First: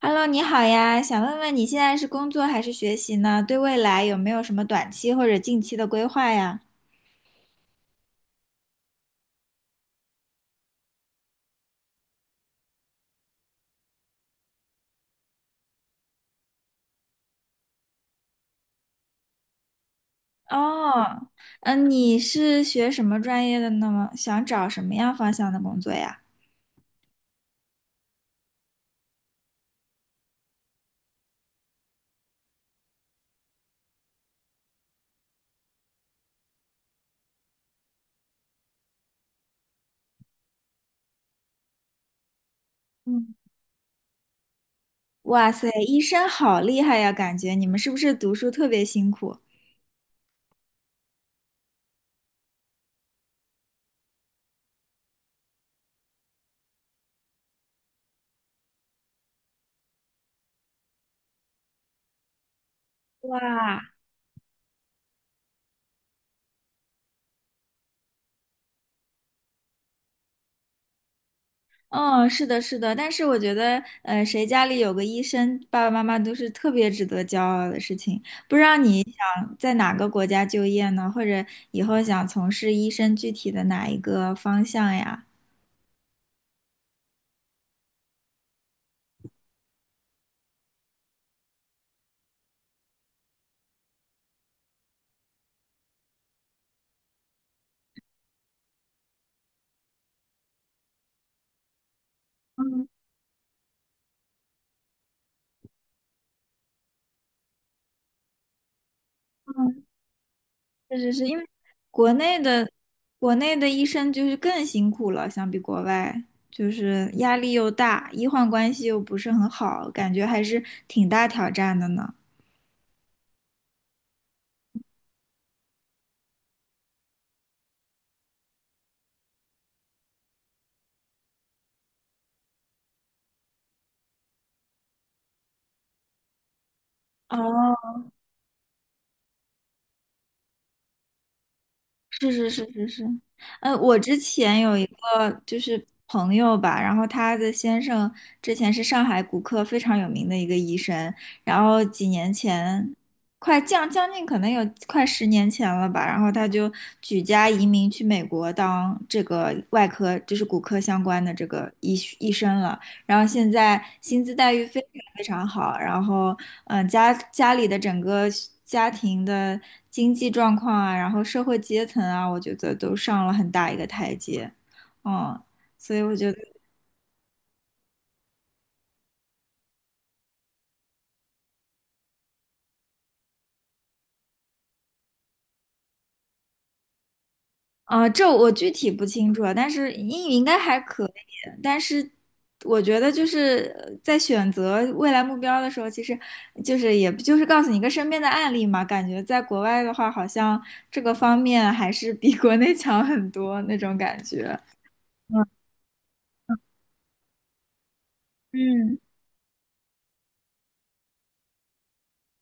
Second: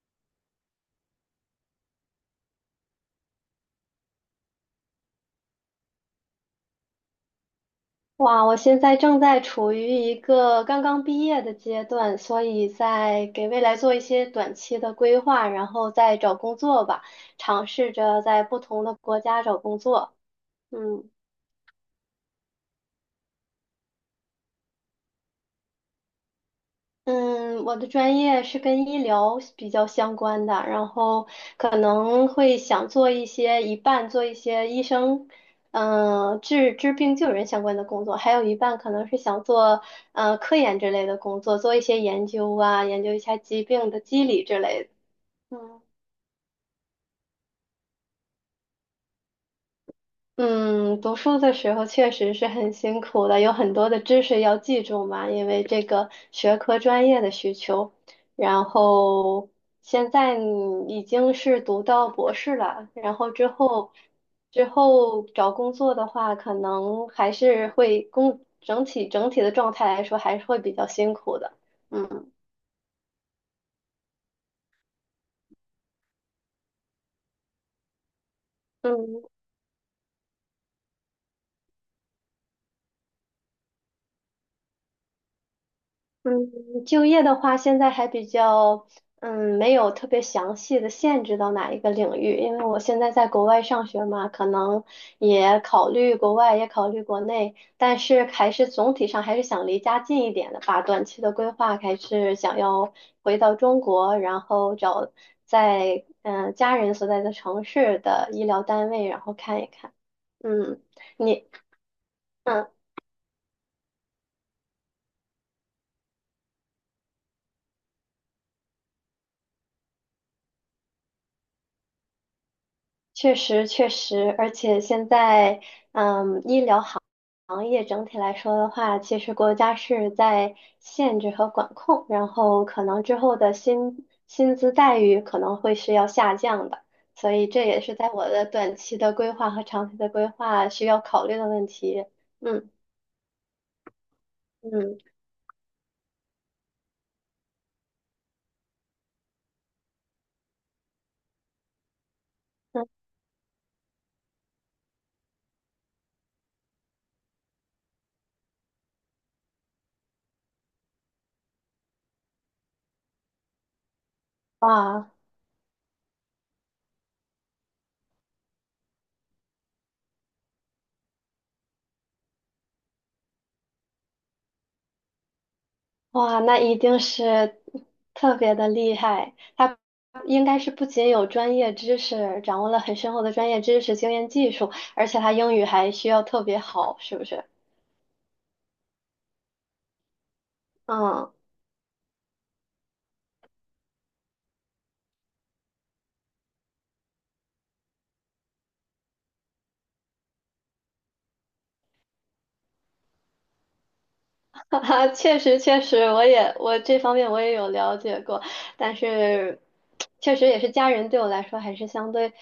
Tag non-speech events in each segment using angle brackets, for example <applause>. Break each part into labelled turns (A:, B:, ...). A: Hello，你好呀，想问问你现在是工作还是学习呢？对未来有没有什么短期或者近期的规划呀？
B: 哇，我现在正在处于一个刚刚毕业的阶段，所以在给未来做一些短期的规划，然后再找工作吧，尝试着在不同的国家找工作。嗯。
A: 哦，嗯，你是学什么专业的呢？想找什么样方向的工作呀？
B: 嗯，我的专业是跟医疗比较相关的，然后可能会想做一些一半做一些医生，治病救人相关的工作，还有一半可能是想做科研之类的工作，做一些研究啊，研究一
A: 嗯，
B: 下疾病的机理之类
A: 哇
B: 的。
A: 塞，
B: 嗯
A: 医生好厉害呀，感觉你们是不是读书特别辛苦？
B: 嗯，读书的时候确实是很辛苦的，有很多的知识要记住嘛，因为这个学科专业的需求。然后现在你已经是读到博士了，然后之后
A: 哇，
B: 之后找工作的话，可能还是会工整体整体的状态来说还是会比较辛苦的。
A: 嗯，
B: 嗯
A: 是的，是的，但是我觉得，谁家里有个医生，爸爸妈妈都是特别值得骄傲的事情。不知道你
B: 嗯，
A: 想在哪个国家就业呢？或者以后想从事医生具体的哪一个方向呀？
B: 嗯，就业的话，现在还比较，没有特别详细的限制到哪一个领域，因为我现在在国外上学嘛，可能也考虑国外，也考虑国内，但是还是总体上还是想离家近一点的吧。短期的规划还是想
A: 嗯
B: 要回到中国，然后找在家人所在的城市的医疗单位，然后看一
A: 嗯，
B: 看。嗯，
A: 确实是，因为
B: 你。
A: 国内的
B: 嗯
A: 国内的医生就是更辛苦了，相比国外，就是压力又大，医患关系又不是很好，感觉还是挺大挑战的呢。
B: 确实，确实，而且现在，医疗行业整体来说的话，其实国家是在限制和管控，然后可能之后的薪资待遇可能会是要下降的，所
A: 哦，
B: 以这也是在我的短期的规划和长期的规划需要考虑的问题。
A: 是是
B: 嗯
A: 是是是，嗯，我之前有一
B: 嗯
A: 个就是朋友吧，然后他的先生之前是上海骨科非常有名的一个医生，然后几年
B: 嗯，
A: 前，快将近可能有快10年前了吧，然后他就举家移民去美国当这个外科，就是骨科相关的这个医生了。然后现在薪资待遇非常
B: 哇。
A: 非常好，然后嗯，家里的整个家庭的经济状况啊，然后社会阶层啊，我觉得都上了很大一个台阶，嗯，所以我觉得。
B: 哇，那一定是特别的厉害。他应该是不仅有专业知识，掌握了很深厚的专业知识、经验、技术，而且他英语还需要特别好，是不是？
A: 啊，这我具体不清楚啊，但是英语应该还可以。
B: 嗯。
A: 但是我觉得就是在选择未来目标的时候，其实就是就是告诉你一个身边的案例嘛。感觉在国外的话，好像这个方面还是比国内 <laughs> 强很多那种感觉。
B: <laughs> 哈哈，确
A: 嗯
B: 实确实，我这方面我也有了解过，但
A: 嗯
B: 是确实也是家人对我来说还是相对，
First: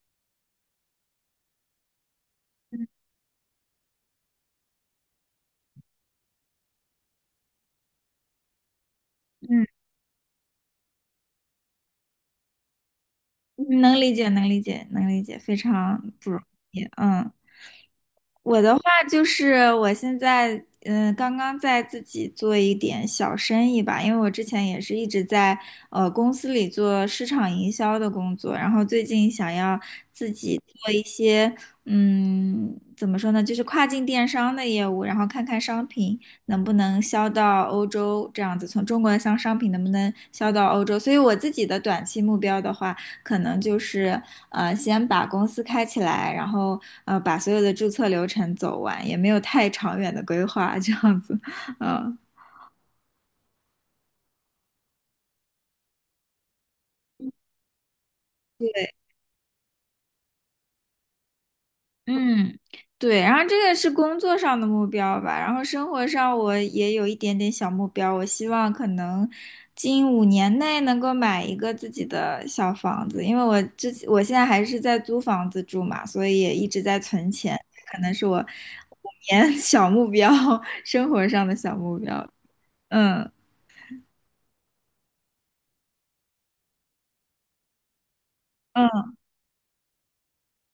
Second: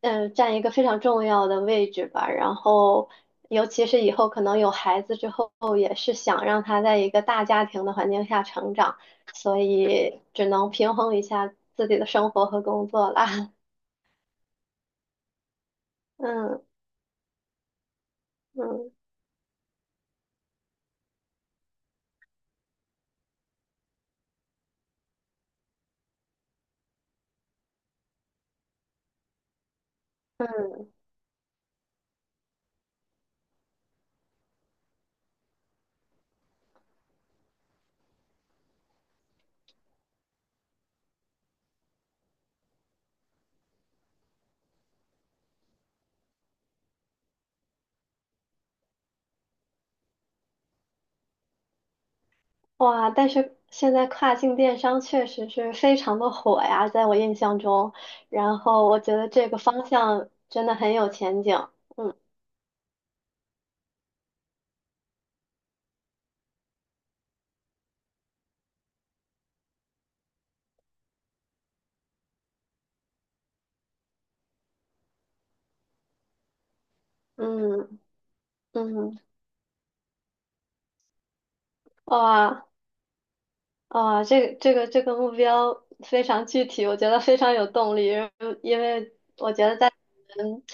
B: 占一个非常重要的位置吧。然后，尤其是以后可能有孩子之后，也是想让他在一个大家庭的环境下成长，所
A: 嗯，
B: 以只能平衡一下自己的生活和工作啦。<laughs>
A: 能理解，能理解，能理解，非常不容
B: 嗯
A: 易。嗯。我的话
B: 嗯。
A: 就是我现在嗯，刚刚在自己做一点小生意吧，因为我之前也是一直在公司里做市场营销的工作，然后最近想要自己做一些嗯，怎么说呢，就是跨境电商的业务，然后看看商品能不能销到欧洲，这样子从中国的商品能不能销到欧洲。所以我自己的短期目标的话。可能就是先把公司开起来，然后把所有的注册流程走完，也没有太长远的规划，这样子，嗯。
B: 哇，但是现在跨境电商确实是非常的火呀，在我印象中，然后
A: 对。
B: 我觉得这个方向真的很有前景。嗯
A: 嗯，对，然后这个是工作上的目标吧，然后生活上我也有一点点小目标，我希望可能近5年内能够买一个自己的小房子，因为我之前我现在还是在租房子住嘛，所以也一直在存钱，可
B: 嗯
A: 能是我五
B: 嗯，
A: 年 <laughs> 小目标，生活上的小目标。
B: 哇
A: 嗯
B: 哇，这个目标非常具体，我觉得非常有动力，因为
A: 嗯
B: 我觉得在我们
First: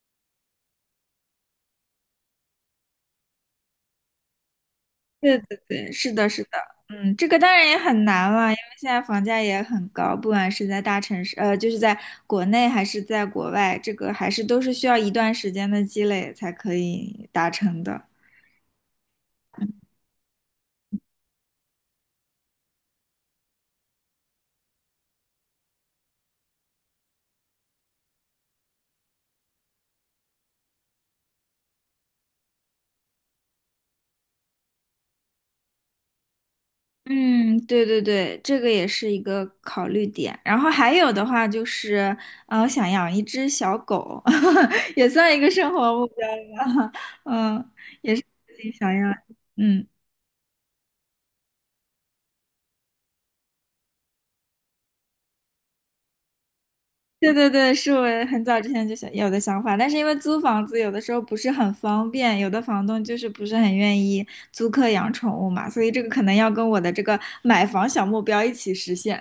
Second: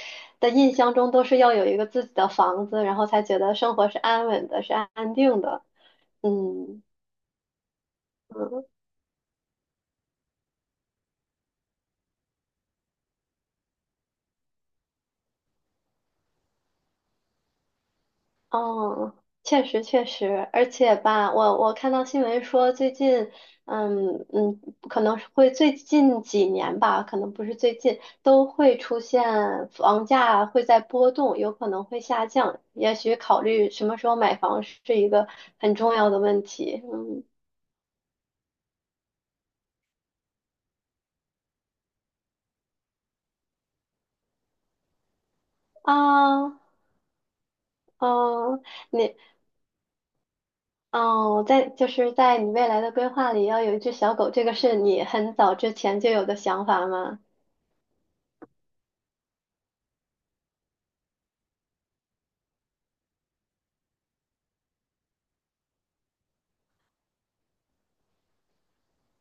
B: 的印象中都是要有一个自己的房子，然后才觉得生活是安稳的，是安
A: 对
B: 定
A: 对
B: 的。
A: 对，是的，是的，
B: 嗯
A: 嗯，这个当然也很难了，因为
B: 嗯
A: 现在房价也很高，不管是在大城市，就是在国内还是在国外，这个还是都是需要一段时间的积累才可以达成的。
B: 哦，确实确实，而且吧，我看到新闻说最近，嗯嗯，可能是会最近几年吧，可能不是最近，都会出现房价会在波动，有可能会下降，也许考虑什么时候买房是一个很重要的问题。嗯
A: 嗯，对对对，这个也是一个考虑点。然后还有的话就是，我想养一只小狗，<laughs> 也算一个生活目标
B: 啊，
A: 吧。<laughs> 嗯，也是自
B: 哦，
A: 己想要。
B: 你
A: 嗯。
B: 哦，就是在你未来的规划里要有一只小狗，这个是你很早之前就有的想法吗？
A: 对对对，是我很早之前就想有的想法，但是因为租房子有的时候不是很方便，有的房东就是不是很愿意租客养宠物嘛，所以这个可能要跟我的这个买房小目标一起实现，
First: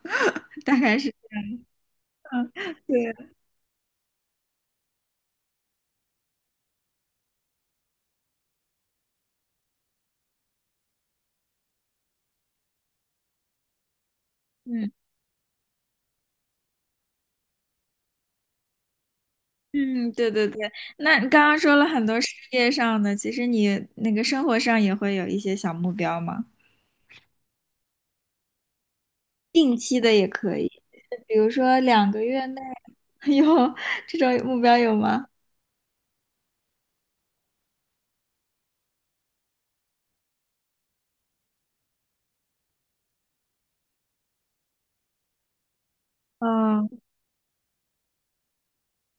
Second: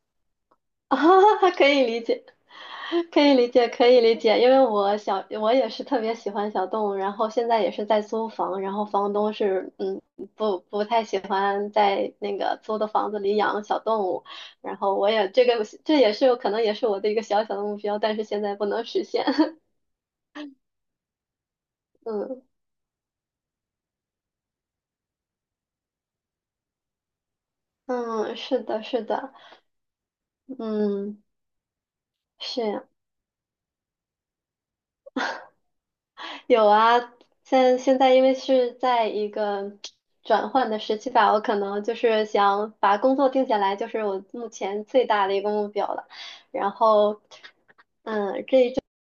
A: <laughs> 大
B: <laughs>
A: 概是
B: 啊，可以理解，
A: <laughs> 对，
B: 可以理解，可以理解，因为我也是特别喜欢小动物，然后现在也是在租房，然后房东是，不太喜欢在那个租的房子里养小动物，然
A: 嗯
B: 后我也这个这也是可能也是我的一个小小的目标，但是现在不能实现，<laughs>
A: 嗯，对对对。那你刚刚说了很多事
B: 嗯
A: 业上的，其实你那个生活上也会有一些小目标吗？
B: 嗯，是的，是的，
A: 定期的也可以，
B: 嗯。
A: 比如说2个月内
B: 是呀。
A: <laughs> 有这种目标有吗？
B: <laughs> 有啊，现在因为是在一个转换的时期吧，我可能就是想把工作定下来，就是我目前最大的一个目标了。然
A: 嗯。
B: 后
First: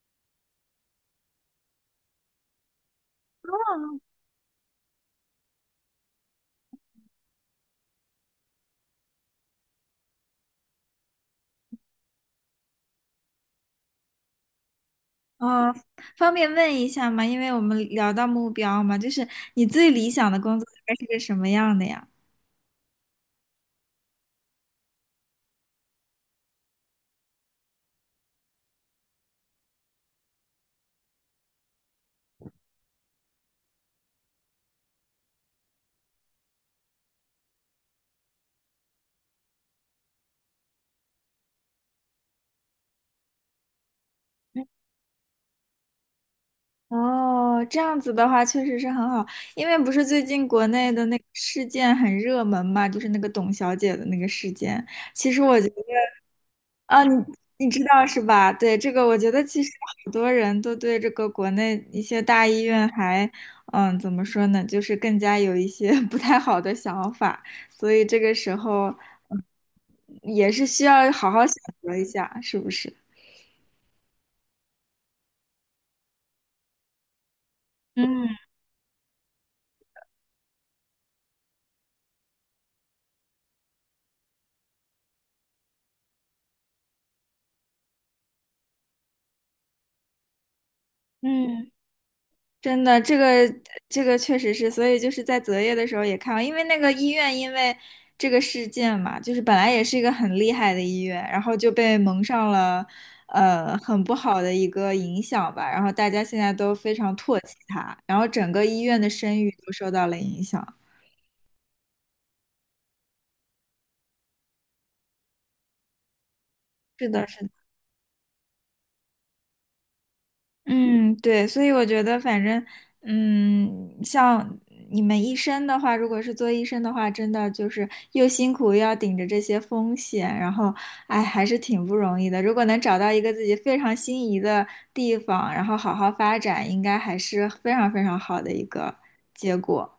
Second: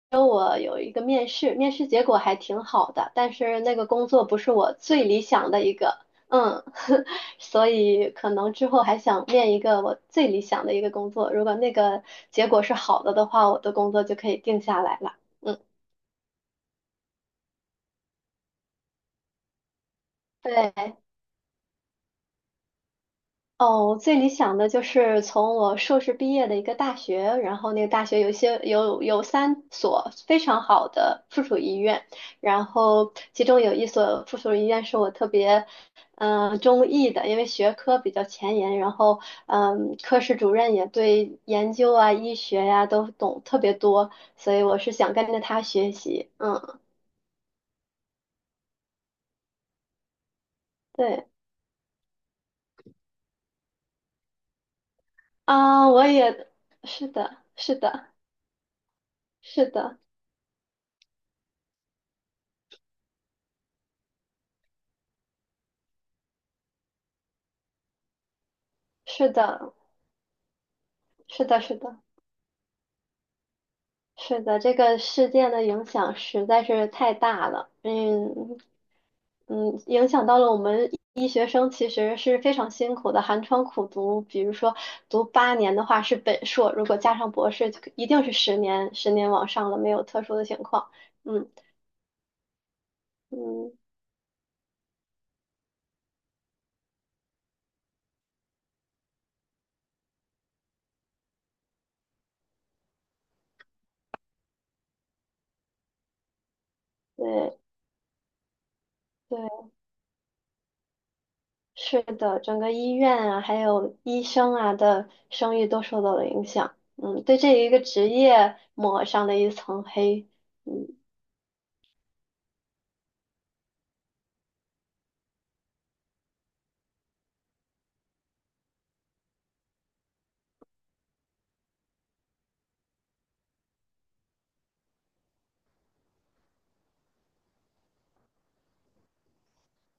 B: 跟我有一个面试，面试结果还挺好的，但是那个工作不是我最理想的一个，嗯，<laughs> 所以可能之后还想面一个我最理想的一个工作，如果那个结果是好的的话，我的工作就可以定下来了。嗯，
A: 哦，方便问一下吗？因为我们聊到目标嘛，就是你最理想的工作大概是
B: 对。
A: 个什么样的呀？
B: 哦，我最理想的就是从我硕士毕业的一个大学，然后那个大学有一些有有三所非常好的附属医院，然后其中有一所附属医院是我特别中意的，因为学科比较前沿，然后科室主任也对研究啊、医学呀、都懂特别多，所以我是想跟着他学习。嗯，
A: 哦，这样子的话确实是很好，因为不是最近国内的那个
B: 对
A: 事件很热门嘛，就是那个董小姐的那个事件。其实我觉得。
B: 啊，我也
A: 啊，
B: 是的，
A: 你
B: 是
A: 知道
B: 的，
A: 是吧？对，这个我觉得其
B: 是
A: 实
B: 的，
A: 好多人都对这个国内一些大医院还，嗯，怎么说呢，就是更加有一些 <laughs> 不太好的想法，所以这个时候
B: 是
A: 嗯
B: 的，
A: 也是需要好好
B: 是
A: 选
B: 的，是
A: 择
B: 的。
A: 一下，是不是？
B: 是的，这个事件的影响实在是太大了，
A: 嗯
B: 嗯嗯，影响到了我们医学生其实是非常辛苦的，寒窗苦读。比如说读8年的话是本硕，如果加上博士，一定是十年，十年往上了，没有特殊的情况。嗯
A: 嗯，真的，
B: 嗯，
A: 这个确实是，所以就是在择业的时候也看到，因为那个医院因为这个事件嘛，就是本来也是一个很厉害的医院，然后就被蒙上了很不好的一个影响吧，然后大家现在都非常唾弃
B: 对
A: 它，然后整个医院的声誉
B: 对，
A: 都受到了影响。
B: 是的，整个医院啊，还有医生啊的声誉都受到了影响。
A: 是
B: 嗯，
A: 的，
B: 对
A: 是的。
B: 这一个职业抹上了一层黑。
A: 嗯，对，所以我觉得，反正，嗯，像你们医生的话，如果是做医生的话，真的就是又辛苦又要顶着这些风险，然后，哎，还是挺不容易的。如果能找到一个自己非常心仪的地方，然后好好发展，应该还是非常非常好的一个结果。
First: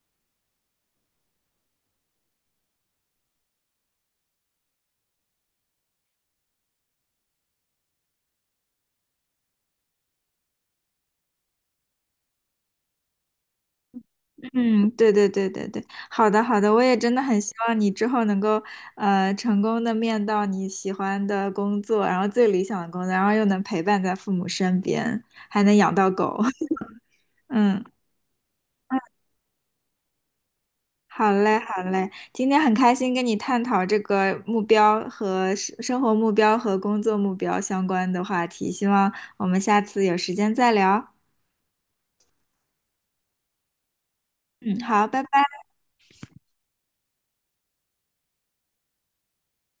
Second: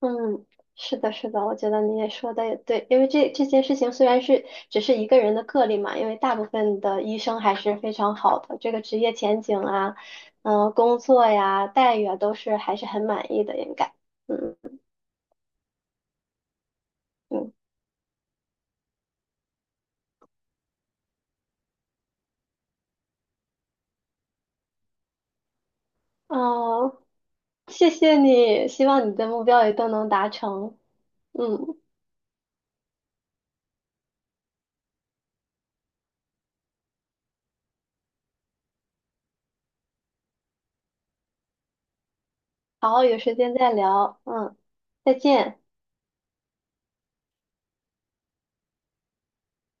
B: 嗯，是的，是的，我觉得你也说的也对，因为这件事情虽然是只是一个人的个例嘛，因为大部分的医生还是非常好的，这个职业前景啊，工作呀，待遇啊，都是还是很满意的，应该，嗯
A: 嗯，对对对对对，好的好的，我也真的很希
B: 嗯，
A: 望你之后能够成功的面到你喜欢的工作，然后最理想的工作，然后又能陪伴在父母身边，还能养到狗。
B: 哦，
A: <laughs> 嗯，
B: 谢谢你，希望你的目标也都能达成，
A: 好嘞
B: 嗯，
A: 好嘞，今天很开心跟你探讨这个目标和生活目标和工作目标相关的话题，希望我们下次有时间再聊。
B: 好，有时间再聊，嗯，
A: 嗯，好，
B: 再
A: 拜拜。
B: 见。